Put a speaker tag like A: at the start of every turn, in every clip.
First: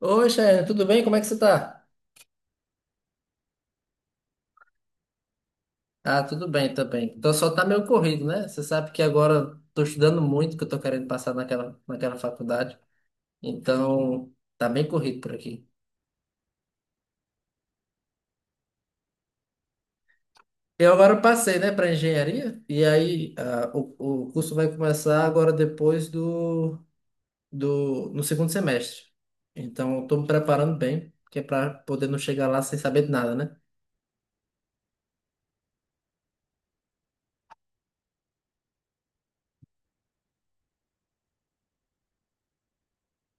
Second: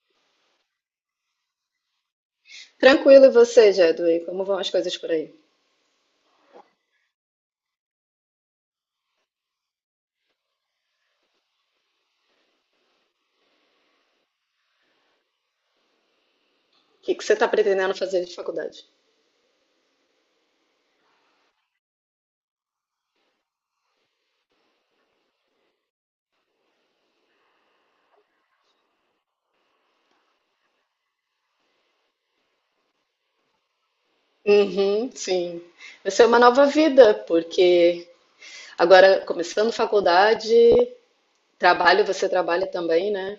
A: Oi, Chayane, tudo bem? Como é que você tá?
B: Tranquilo, e você, Jedway? Como vão as coisas por aí?
A: Ah, tudo bem também. Então só tá meio corrido, né? Você sabe que agora eu tô estudando muito, que eu tô querendo passar naquela faculdade. Então, tá bem corrido por aqui.
B: O que que você está pretendendo fazer de faculdade?
A: Eu agora passei, né, para engenharia, e aí o curso vai começar agora depois do, do no segundo semestre. Então, eu tô me preparando bem, que é para poder não chegar lá sem saber de nada, né?
B: Uhum, sim. Vai ser uma nova vida, porque agora começando faculdade, trabalho, você trabalha também, né?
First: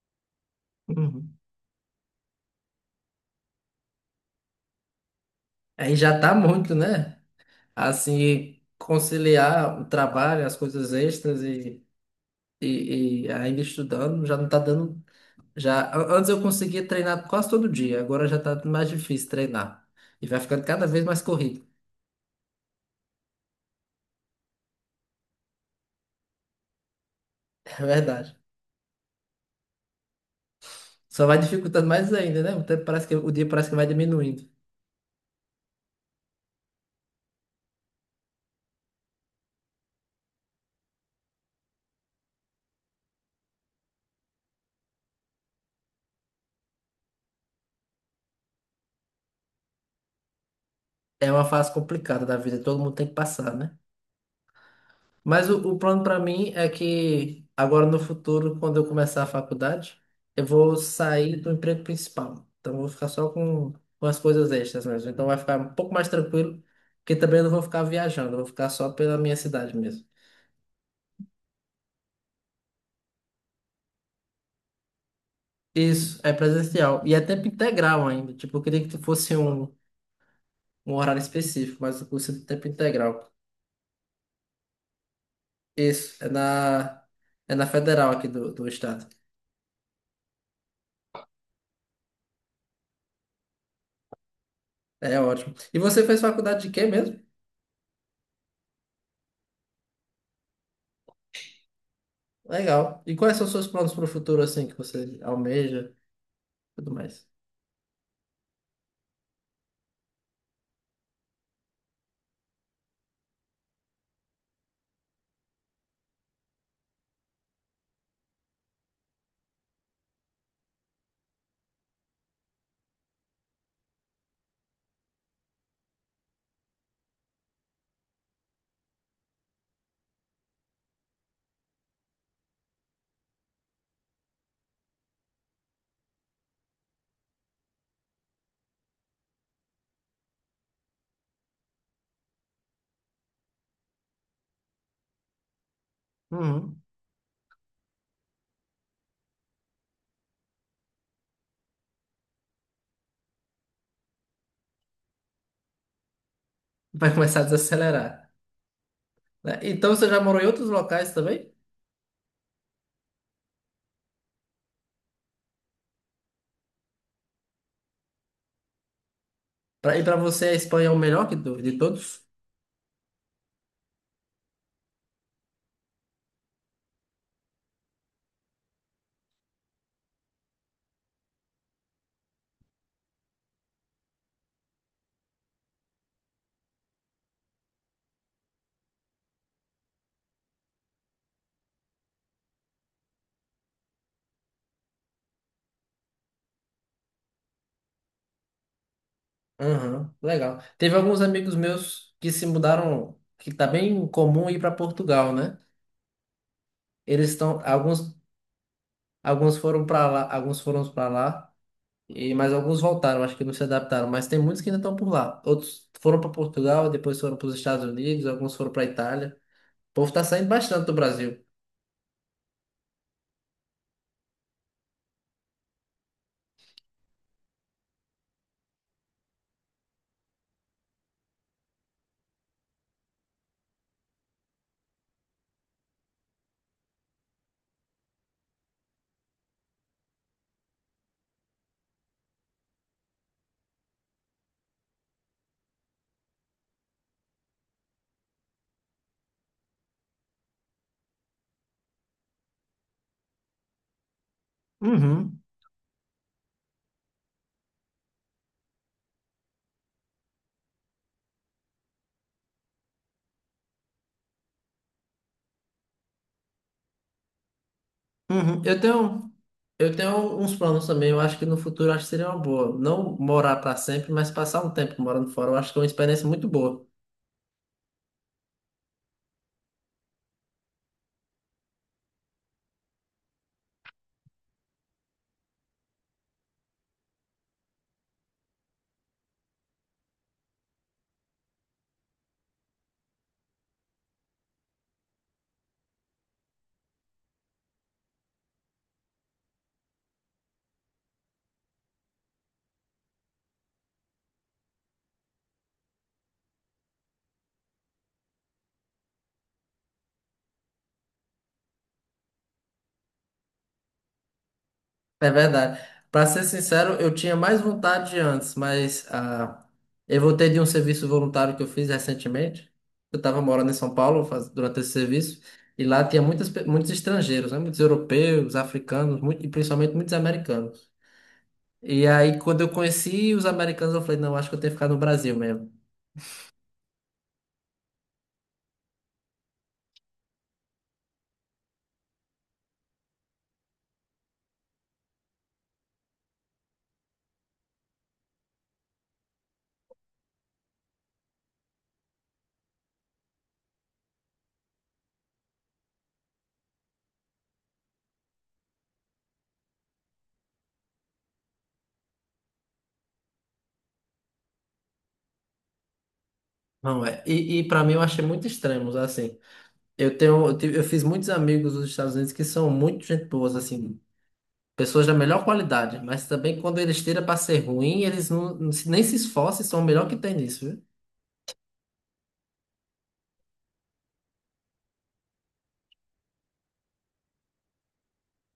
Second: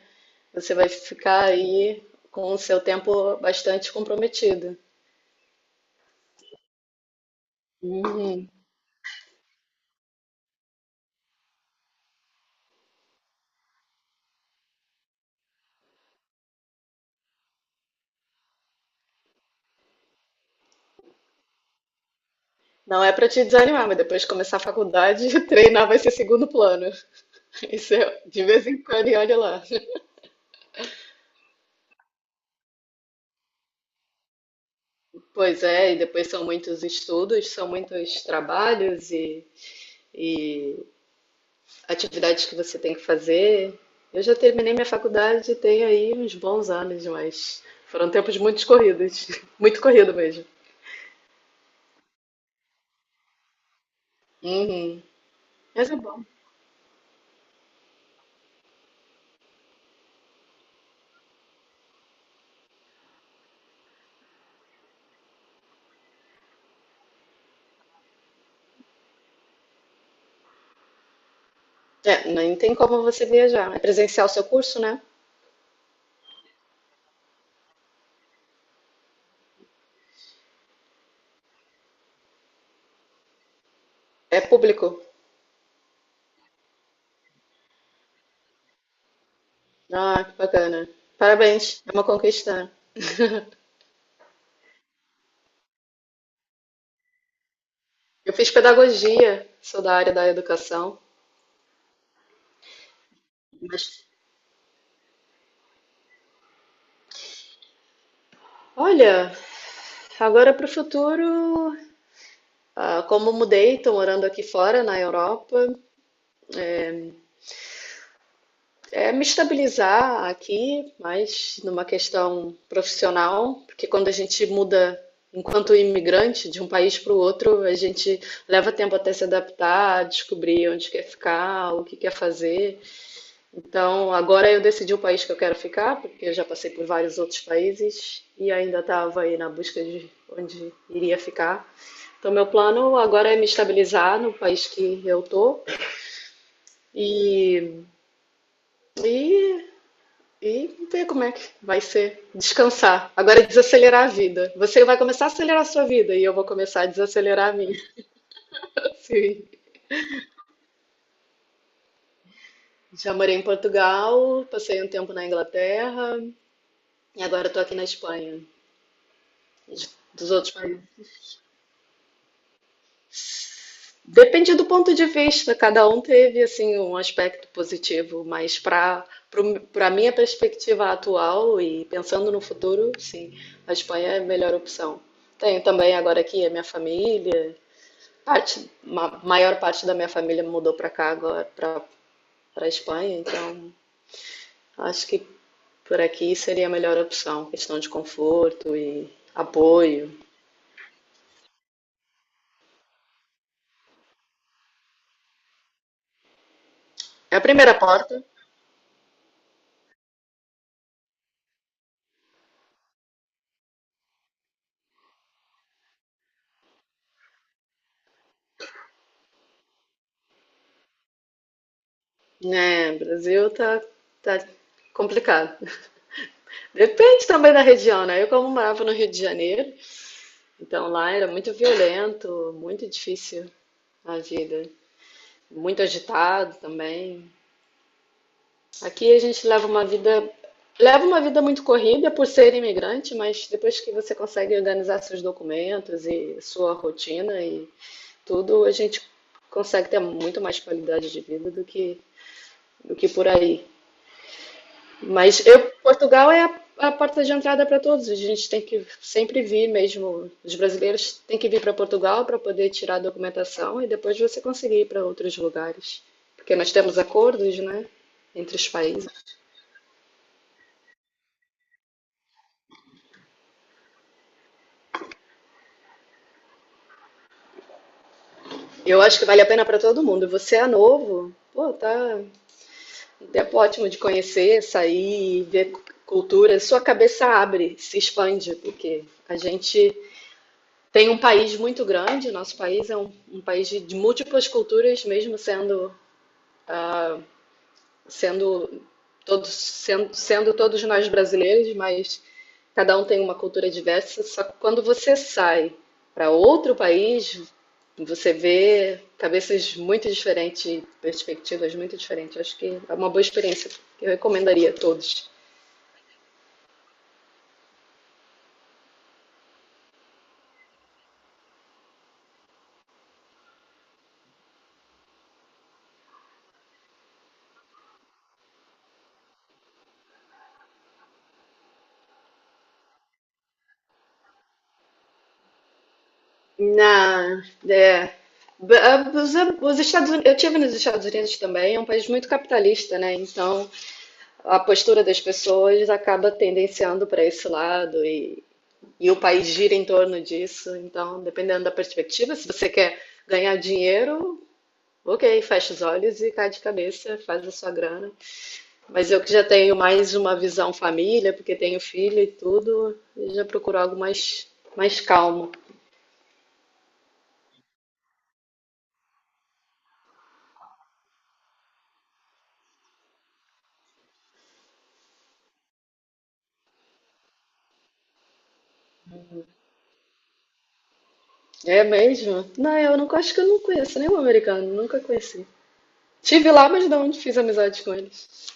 B: Você vai
A: Uhum.
B: ficar aí com o seu tempo bastante comprometido.
A: Aí já tá muito, né?
B: Uhum.
A: Assim, conciliar o trabalho, as coisas extras e ainda estudando, já não tá dando. Já, antes eu conseguia treinar quase todo dia, agora já tá mais difícil treinar. E vai ficando cada vez mais corrido.
B: Não é para te desanimar, mas depois de começar a faculdade, treinar vai ser segundo plano.
A: É
B: Isso é
A: verdade.
B: de vez em quando e olha lá.
A: Só vai dificultando mais ainda, né? O dia parece que vai diminuindo.
B: Pois é, e depois são muitos estudos, são muitos trabalhos e atividades que você tem que fazer. Eu já terminei minha faculdade e tenho aí uns bons anos, mas foram tempos muito corridos, muito corrido mesmo.
A: É uma fase complicada da vida, todo mundo tem que passar, né?
B: Uhum.
A: Mas o
B: Mas é
A: plano para
B: bom.
A: mim é que agora no futuro, quando eu começar a faculdade, eu vou sair do emprego principal. Então eu vou ficar só com as coisas extras mesmo. Então vai ficar um pouco mais tranquilo, porque também eu não vou ficar viajando, eu vou ficar só pela minha cidade mesmo.
B: É, nem tem como você viajar. É presencial o seu curso, né?
A: Isso, é presencial. E é tempo integral ainda. Tipo, eu queria que fosse um horário específico, mas o curso é de tempo integral.
B: É público.
A: Isso, é na federal aqui do estado.
B: Ah, que bacana. Parabéns, é uma conquista, né?
A: É ótimo. E você fez faculdade de quê mesmo?
B: Eu fiz pedagogia, sou da área da educação,
A: Legal. E quais são os seus
B: mas
A: planos para o futuro, assim, que você almeja, tudo mais?
B: olha, agora para o futuro, como mudei, estou morando aqui fora, na Europa. É me estabilizar aqui, mas numa questão profissional, porque quando a gente muda enquanto imigrante de um país para o outro, a gente leva tempo até se adaptar, descobrir onde quer ficar, o que quer fazer. Então, agora eu decidi o país que eu quero ficar, porque eu já passei por vários outros países e ainda estava aí na busca de onde iria ficar. Então, meu plano agora é me estabilizar no país que eu tô
A: Uhum.
B: e, e E ver como é que vai ser. Descansar. Agora é desacelerar a vida. Você vai começar a acelerar a sua vida e eu vou começar a
A: Vai começar a
B: desacelerar a minha.
A: desacelerar,
B: Sim.
A: né? Então você já morou em outros locais também?
B: Já morei em Portugal, passei um tempo na Inglaterra e agora estou aqui na Espanha.
A: E para
B: Dos
A: você
B: outros
A: a Espanha
B: países.
A: é o melhor de todos?
B: Depende do ponto de vista, cada um teve assim um aspecto positivo, mas para minha perspectiva atual e pensando no futuro, sim, a Espanha é a melhor opção. Tenho também agora aqui a minha família. Maior parte da minha família mudou para cá agora, para Espanha, então acho que por aqui seria a melhor opção, questão de conforto e
A: Aham,
B: apoio.
A: legal. Teve alguns amigos meus que se mudaram, que tá bem comum ir para Portugal, né? Eles
B: É a
A: estão,
B: primeira
A: alguns,
B: porta,
A: alguns foram para lá, alguns foram para lá, e mas alguns voltaram, acho que não se adaptaram. Mas tem muitos que ainda estão por lá. Outros foram para Portugal, depois foram para os Estados Unidos, alguns foram para Itália. O povo tá saindo bastante do Brasil.
B: né? Brasil tá complicado. Depende também da região, né? Eu como morava no Rio de Janeiro, então lá era muito violento, muito difícil a vida, muito agitado também. Aqui a gente leva uma vida muito corrida por ser imigrante, mas depois que você consegue organizar seus documentos e sua rotina e tudo, a gente consegue ter muito mais qualidade de vida do que por aí.
A: Uhum,
B: Mas eu, Portugal é a porta de entrada para todos. A gente tem que sempre vir mesmo. Os brasileiros têm que vir para Portugal para poder tirar a documentação e depois você conseguir ir para outros lugares. Porque nós temos acordos, né, entre
A: uhum.
B: os
A: Eu tenho.
B: países.
A: Eu tenho uns planos também, eu acho que no futuro acho que seria uma boa. Não morar para sempre, mas passar um tempo morando fora, eu acho que é uma experiência muito boa.
B: Eu acho que vale a pena para todo mundo. Você é novo, pô, tá um tempo ótimo de conhecer, sair, ver cultura. Sua cabeça abre, se expande, porque a gente tem um país muito grande. Nosso país é um país de múltiplas culturas, mesmo sendo ah, sendo todos sendo, sendo todos nós brasileiros. Mas cada um tem uma cultura diversa, só que quando você sai para outro país, você vê cabeças muito diferentes, perspectivas muito diferentes. Acho que é uma boa experiência que eu recomendaria a
A: É
B: todos.
A: verdade. Para ser sincero, eu tinha mais vontade de antes, mas eu voltei de um serviço voluntário que eu fiz recentemente. Eu estava morando em São Paulo durante esse serviço, e lá tinha muitos estrangeiros, né? Muitos europeus, africanos, e principalmente muitos americanos. E aí, quando eu conheci os americanos, eu falei, não, acho que eu tenho que ficar no Brasil mesmo.
B: Na, é, b- a- os Estados Unidos, eu tive nos Estados Unidos também, é um país muito capitalista, né? Então a postura das pessoas acaba tendenciando para esse lado e o país gira em torno disso. Então, dependendo da perspectiva, se você quer ganhar dinheiro, ok, fecha os olhos e cai de cabeça, faz a sua grana. Mas eu que já tenho mais uma visão família, porque tenho filho e tudo, eu já procuro algo mais calmo.
A: Não é. E para mim eu achei muito extremos, assim. Eu tenho, eu tive- eu fiz muitos amigos dos Estados Unidos que são muito gente boas, assim, pessoas da melhor qualidade, mas também quando eles tiram para ser ruim, eles não, nem se esforçam, e são o melhor que tem nisso.
B: É mesmo? Não, eu não acho que eu não conheço nenhum americano, nunca conheci. Tive lá, mas não fiz amizade com eles.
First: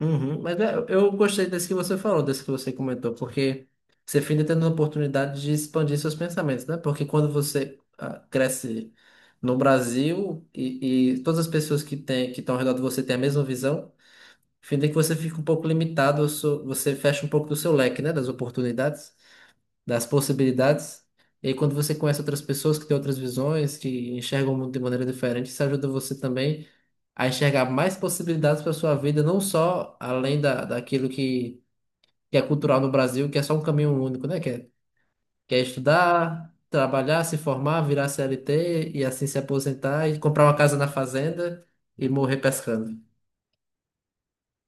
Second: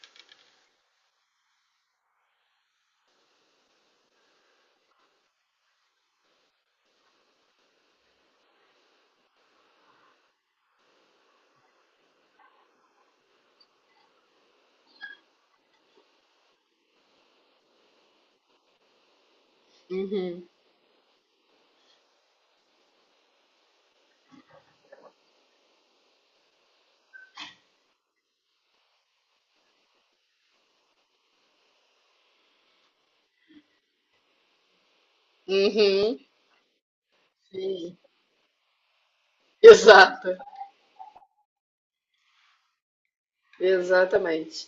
A: Uhum, mas é, eu gostei desse que você falou, desse que você comentou, porque você fica tendo a oportunidade de expandir seus pensamentos, né? Porque quando você cresce no Brasil e todas as pessoas que estão ao redor de você têm a mesma visão, fica que você fica um pouco limitado, você fecha um pouco do seu leque, né? Das oportunidades das possibilidades. E aí, quando você conhece outras pessoas que têm outras visões, que enxergam o mundo de maneira diferente, isso ajuda você também a enxergar mais possibilidades para sua vida, não só além da, daquilo que é cultural no Brasil, que é só um caminho único, né? Que é
B: Uhum,
A: estudar, trabalhar, se formar, virar CLT e assim se aposentar e
B: exato,
A: comprar uma casa na fazenda e morrer pescando.
B: exatamente.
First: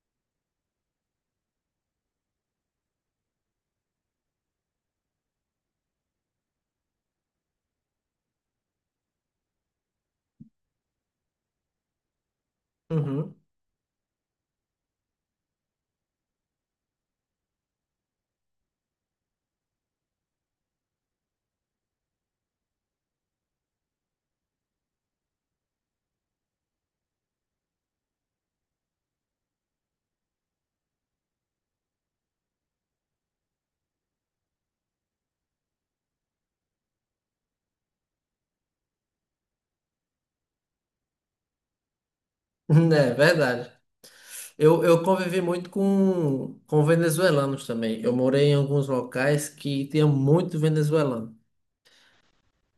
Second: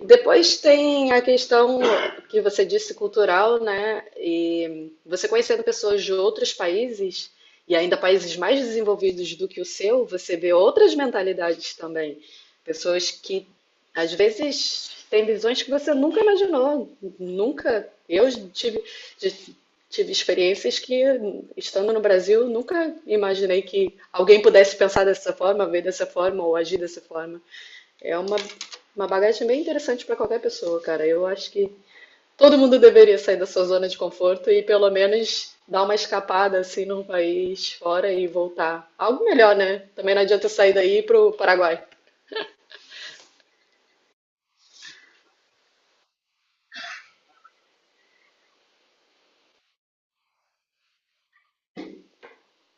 B: Depois tem a questão que você disse cultural, né? E você conhecendo pessoas de outros países e ainda países mais desenvolvidos do que o seu, você vê outras mentalidades também. Pessoas
A: Uhum.
B: que às vezes têm visões que você nunca imaginou, nunca. Eu tive experiências que, estando no Brasil, nunca imaginei que alguém pudesse pensar dessa forma, ver dessa forma ou agir dessa forma. É uma bagagem bem interessante para qualquer pessoa, cara. Eu acho que todo mundo deveria sair da sua zona de conforto e pelo menos dar uma escapada assim num país fora e voltar. Algo melhor, né? Também não adianta eu sair daí pro Paraguai.
A: É verdade. Eu convivi muito com venezuelanos também. Eu morei em alguns locais que tinha muito venezuelano.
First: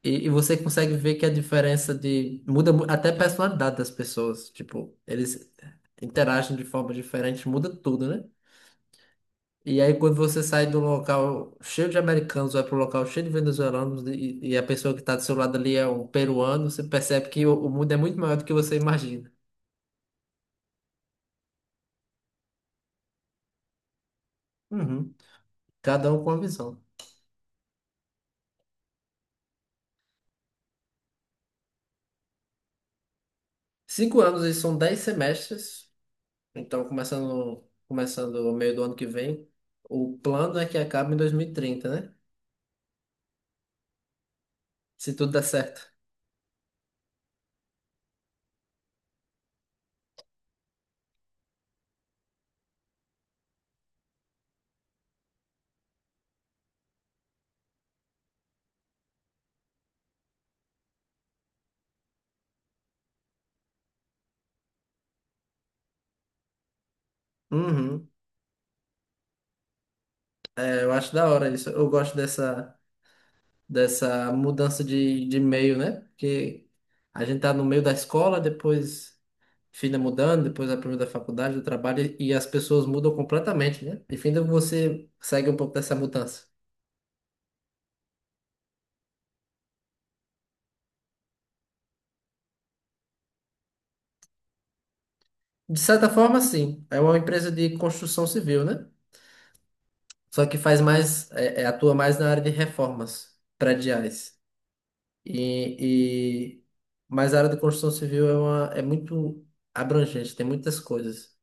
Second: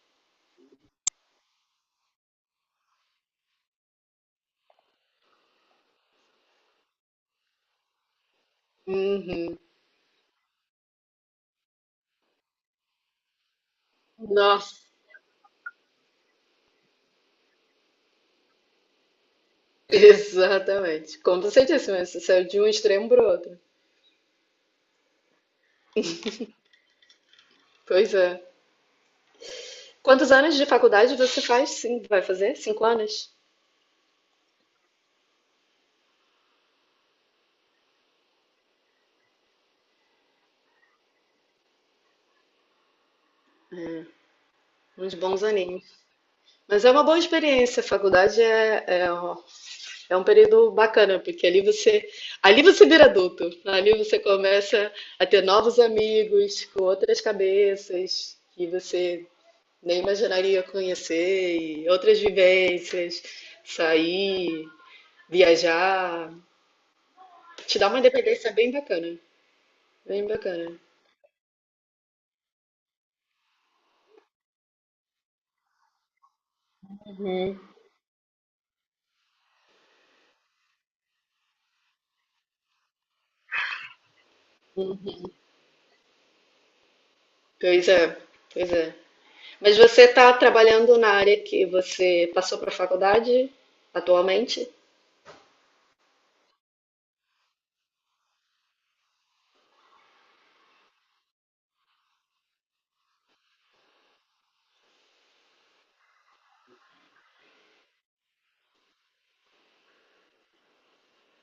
A: E você consegue ver que a diferença de. Até a personalidade das pessoas. Tipo, eles interagem de forma diferente, muda tudo, né?
B: Uhum.
A: E aí quando você sai do local cheio de americanos, vai pro local cheio de venezuelanos e a
B: Nossa,
A: pessoa que está do seu lado ali é um peruano, você percebe que o mundo é muito maior do que você imagina.
B: exatamente. Como você disse, mas você saiu de um extremo pro outro.
A: Uhum. Cada um com uma visão.
B: Pois é. Quantos anos de faculdade você faz? Sim, vai fazer? 5 anos?
A: 5 anos e são 10 semestres. Então, começando o meio do ano que vem, o plano é que acabe em 2030, né? Se
B: Uns
A: tudo
B: bons
A: der certo.
B: aninhos. Mas é uma boa experiência. Faculdade é um período bacana, porque ali você vira adulto, ali você começa a ter novos amigos com outras cabeças que você nem imaginaria conhecer, e outras vivências, sair, viajar, te dá uma
A: Uhum.
B: independência bem bacana, bem bacana.
A: É, eu acho da hora isso. Eu gosto dessa mudança de meio, né? Porque a gente tá no
B: Hum.
A: meio da escola, depois filha mudando, depois a primeira da faculdade, do trabalho, e as pessoas mudam completamente, né? Enfim, você segue um pouco dessa mudança.
B: Pois é, pois é. Mas você está trabalhando na área que você passou para a faculdade atualmente?
A: De certa forma, sim. É uma empresa de construção civil, né? Só que faz mais, atua mais na área de reformas prediais. E mas a área da construção civil é muito abrangente, tem muitas coisas.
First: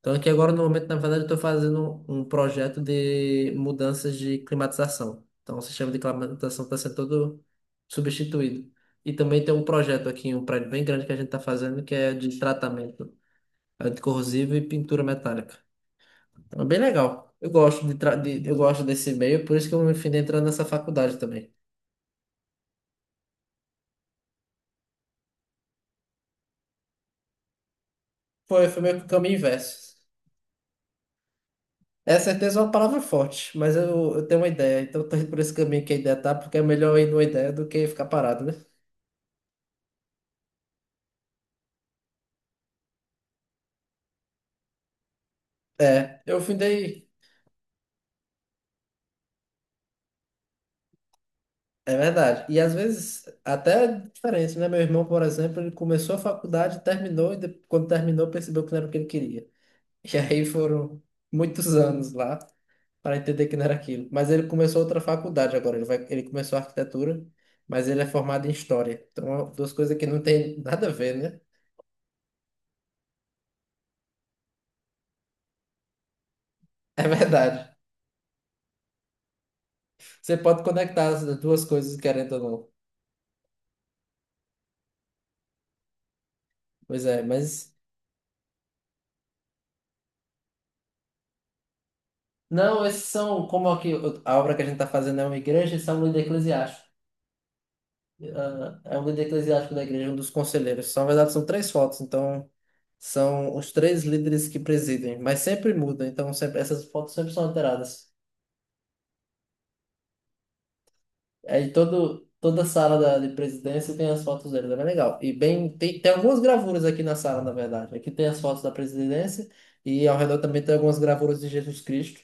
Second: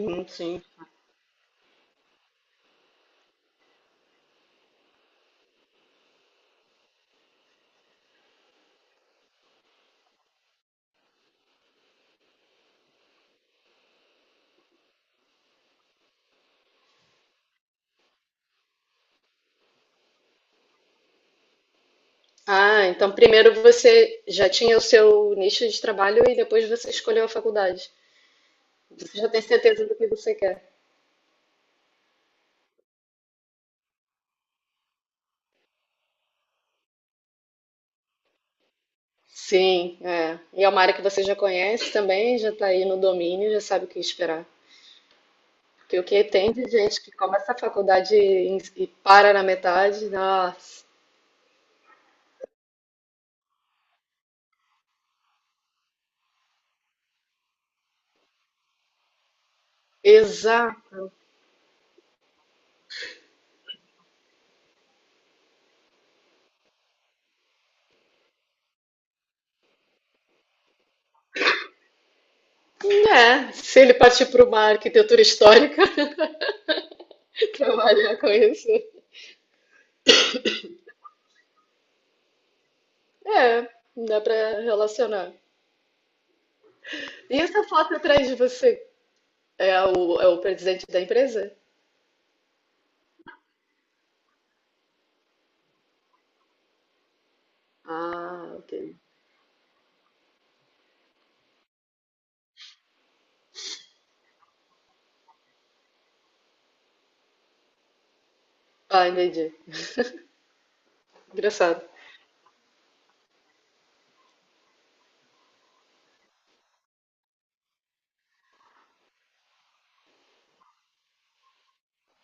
A: Então aqui agora
B: sim.
A: no momento, na verdade, eu estou fazendo um projeto de mudanças de climatização. Então o sistema de climatização está sendo todo substituído. E também tem um projeto aqui, um prédio bem grande que a gente está fazendo, que é de tratamento anticorrosivo e pintura metálica. Então, é bem legal. Eu gosto eu gosto desse meio, por isso que eu me fui entrando nessa faculdade também.
B: Ah, então primeiro você já tinha o seu nicho de trabalho e depois você escolheu a faculdade.
A: Foi meio que o
B: Você já
A: caminho
B: tem
A: inverso.
B: certeza do que você quer.
A: É certeza é uma palavra forte, mas eu tenho uma ideia, então eu tô indo por esse caminho que a ideia tá, porque é melhor ir numa ideia do que ficar parado, né?
B: Sim, é. E é uma área que você já conhece também, já está aí no domínio, já sabe o que esperar. Porque o
A: É,
B: que
A: eu
B: tem de gente
A: findei,
B: que começa a faculdade e para na metade, nossa,
A: é verdade. E às vezes até é diferente, né? Meu irmão, por exemplo, ele começou a faculdade, terminou, quando terminou percebeu que não era o que ele queria. E aí
B: exato.
A: foram muitos anos lá para entender que não era aquilo. Mas ele começou outra faculdade agora, ele começou arquitetura, mas ele é formado em história. Então, duas coisas que não tem nada a ver, né?
B: É, se ele partir para uma arquitetura histórica
A: É verdade.
B: trabalhar com isso,
A: Você pode conectar as duas coisas, querendo ou não.
B: é, dá para relacionar.
A: Pois é,
B: E essa
A: mas
B: foto atrás de você é o presidente da empresa?
A: não, esses são como aqui a obra que a gente está fazendo é uma igreja e são líder eclesiástico.
B: Ah, ok.
A: Ah, é um líder eclesiástico da igreja, um dos conselheiros. São, na verdade, são três fotos, então são os três líderes que presidem, mas sempre muda, então sempre, essas fotos sempre são alteradas.
B: Ah, entendi.
A: Aí
B: Engraçado.
A: todo, toda a sala de presidência tem as fotos deles, é bem legal. E bem, tem algumas gravuras aqui na sala, na verdade. Aqui tem as fotos da presidência e ao redor também tem algumas gravuras de Jesus Cristo,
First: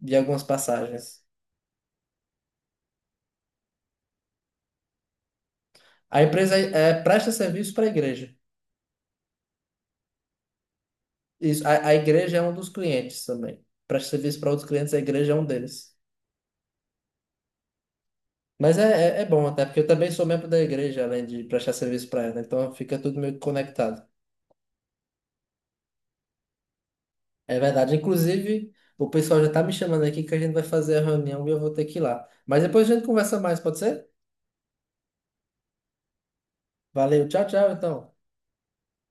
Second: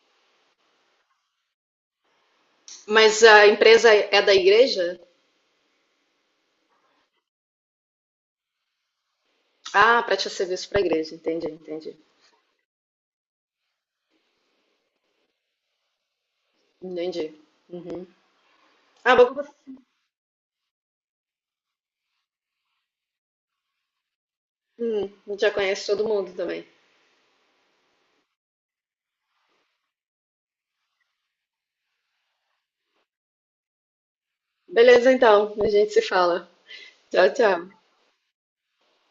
A: de algumas passagens.
B: Mas a empresa é da igreja?
A: A empresa é, presta serviço para a igreja.
B: Ah, presta serviço para a igreja. Entendi,
A: Isso, a
B: entendi.
A: igreja é um dos clientes também. Presta serviço para outros clientes, a igreja é um deles.
B: Entendi. Uhum.
A: Mas
B: Ah,
A: é
B: bom,
A: bom até, porque eu também sou membro da igreja, além de prestar serviço para ela. Então fica tudo meio que conectado.
B: já conhece todo mundo também.
A: É verdade. Inclusive, o pessoal já tá me chamando aqui que a gente vai fazer a reunião e eu vou ter que ir lá. Mas depois a gente conversa mais, pode ser?
B: Beleza, então. A gente se fala.
A: Valeu,
B: Tchau,
A: tchau,
B: tchau.
A: tchau, então.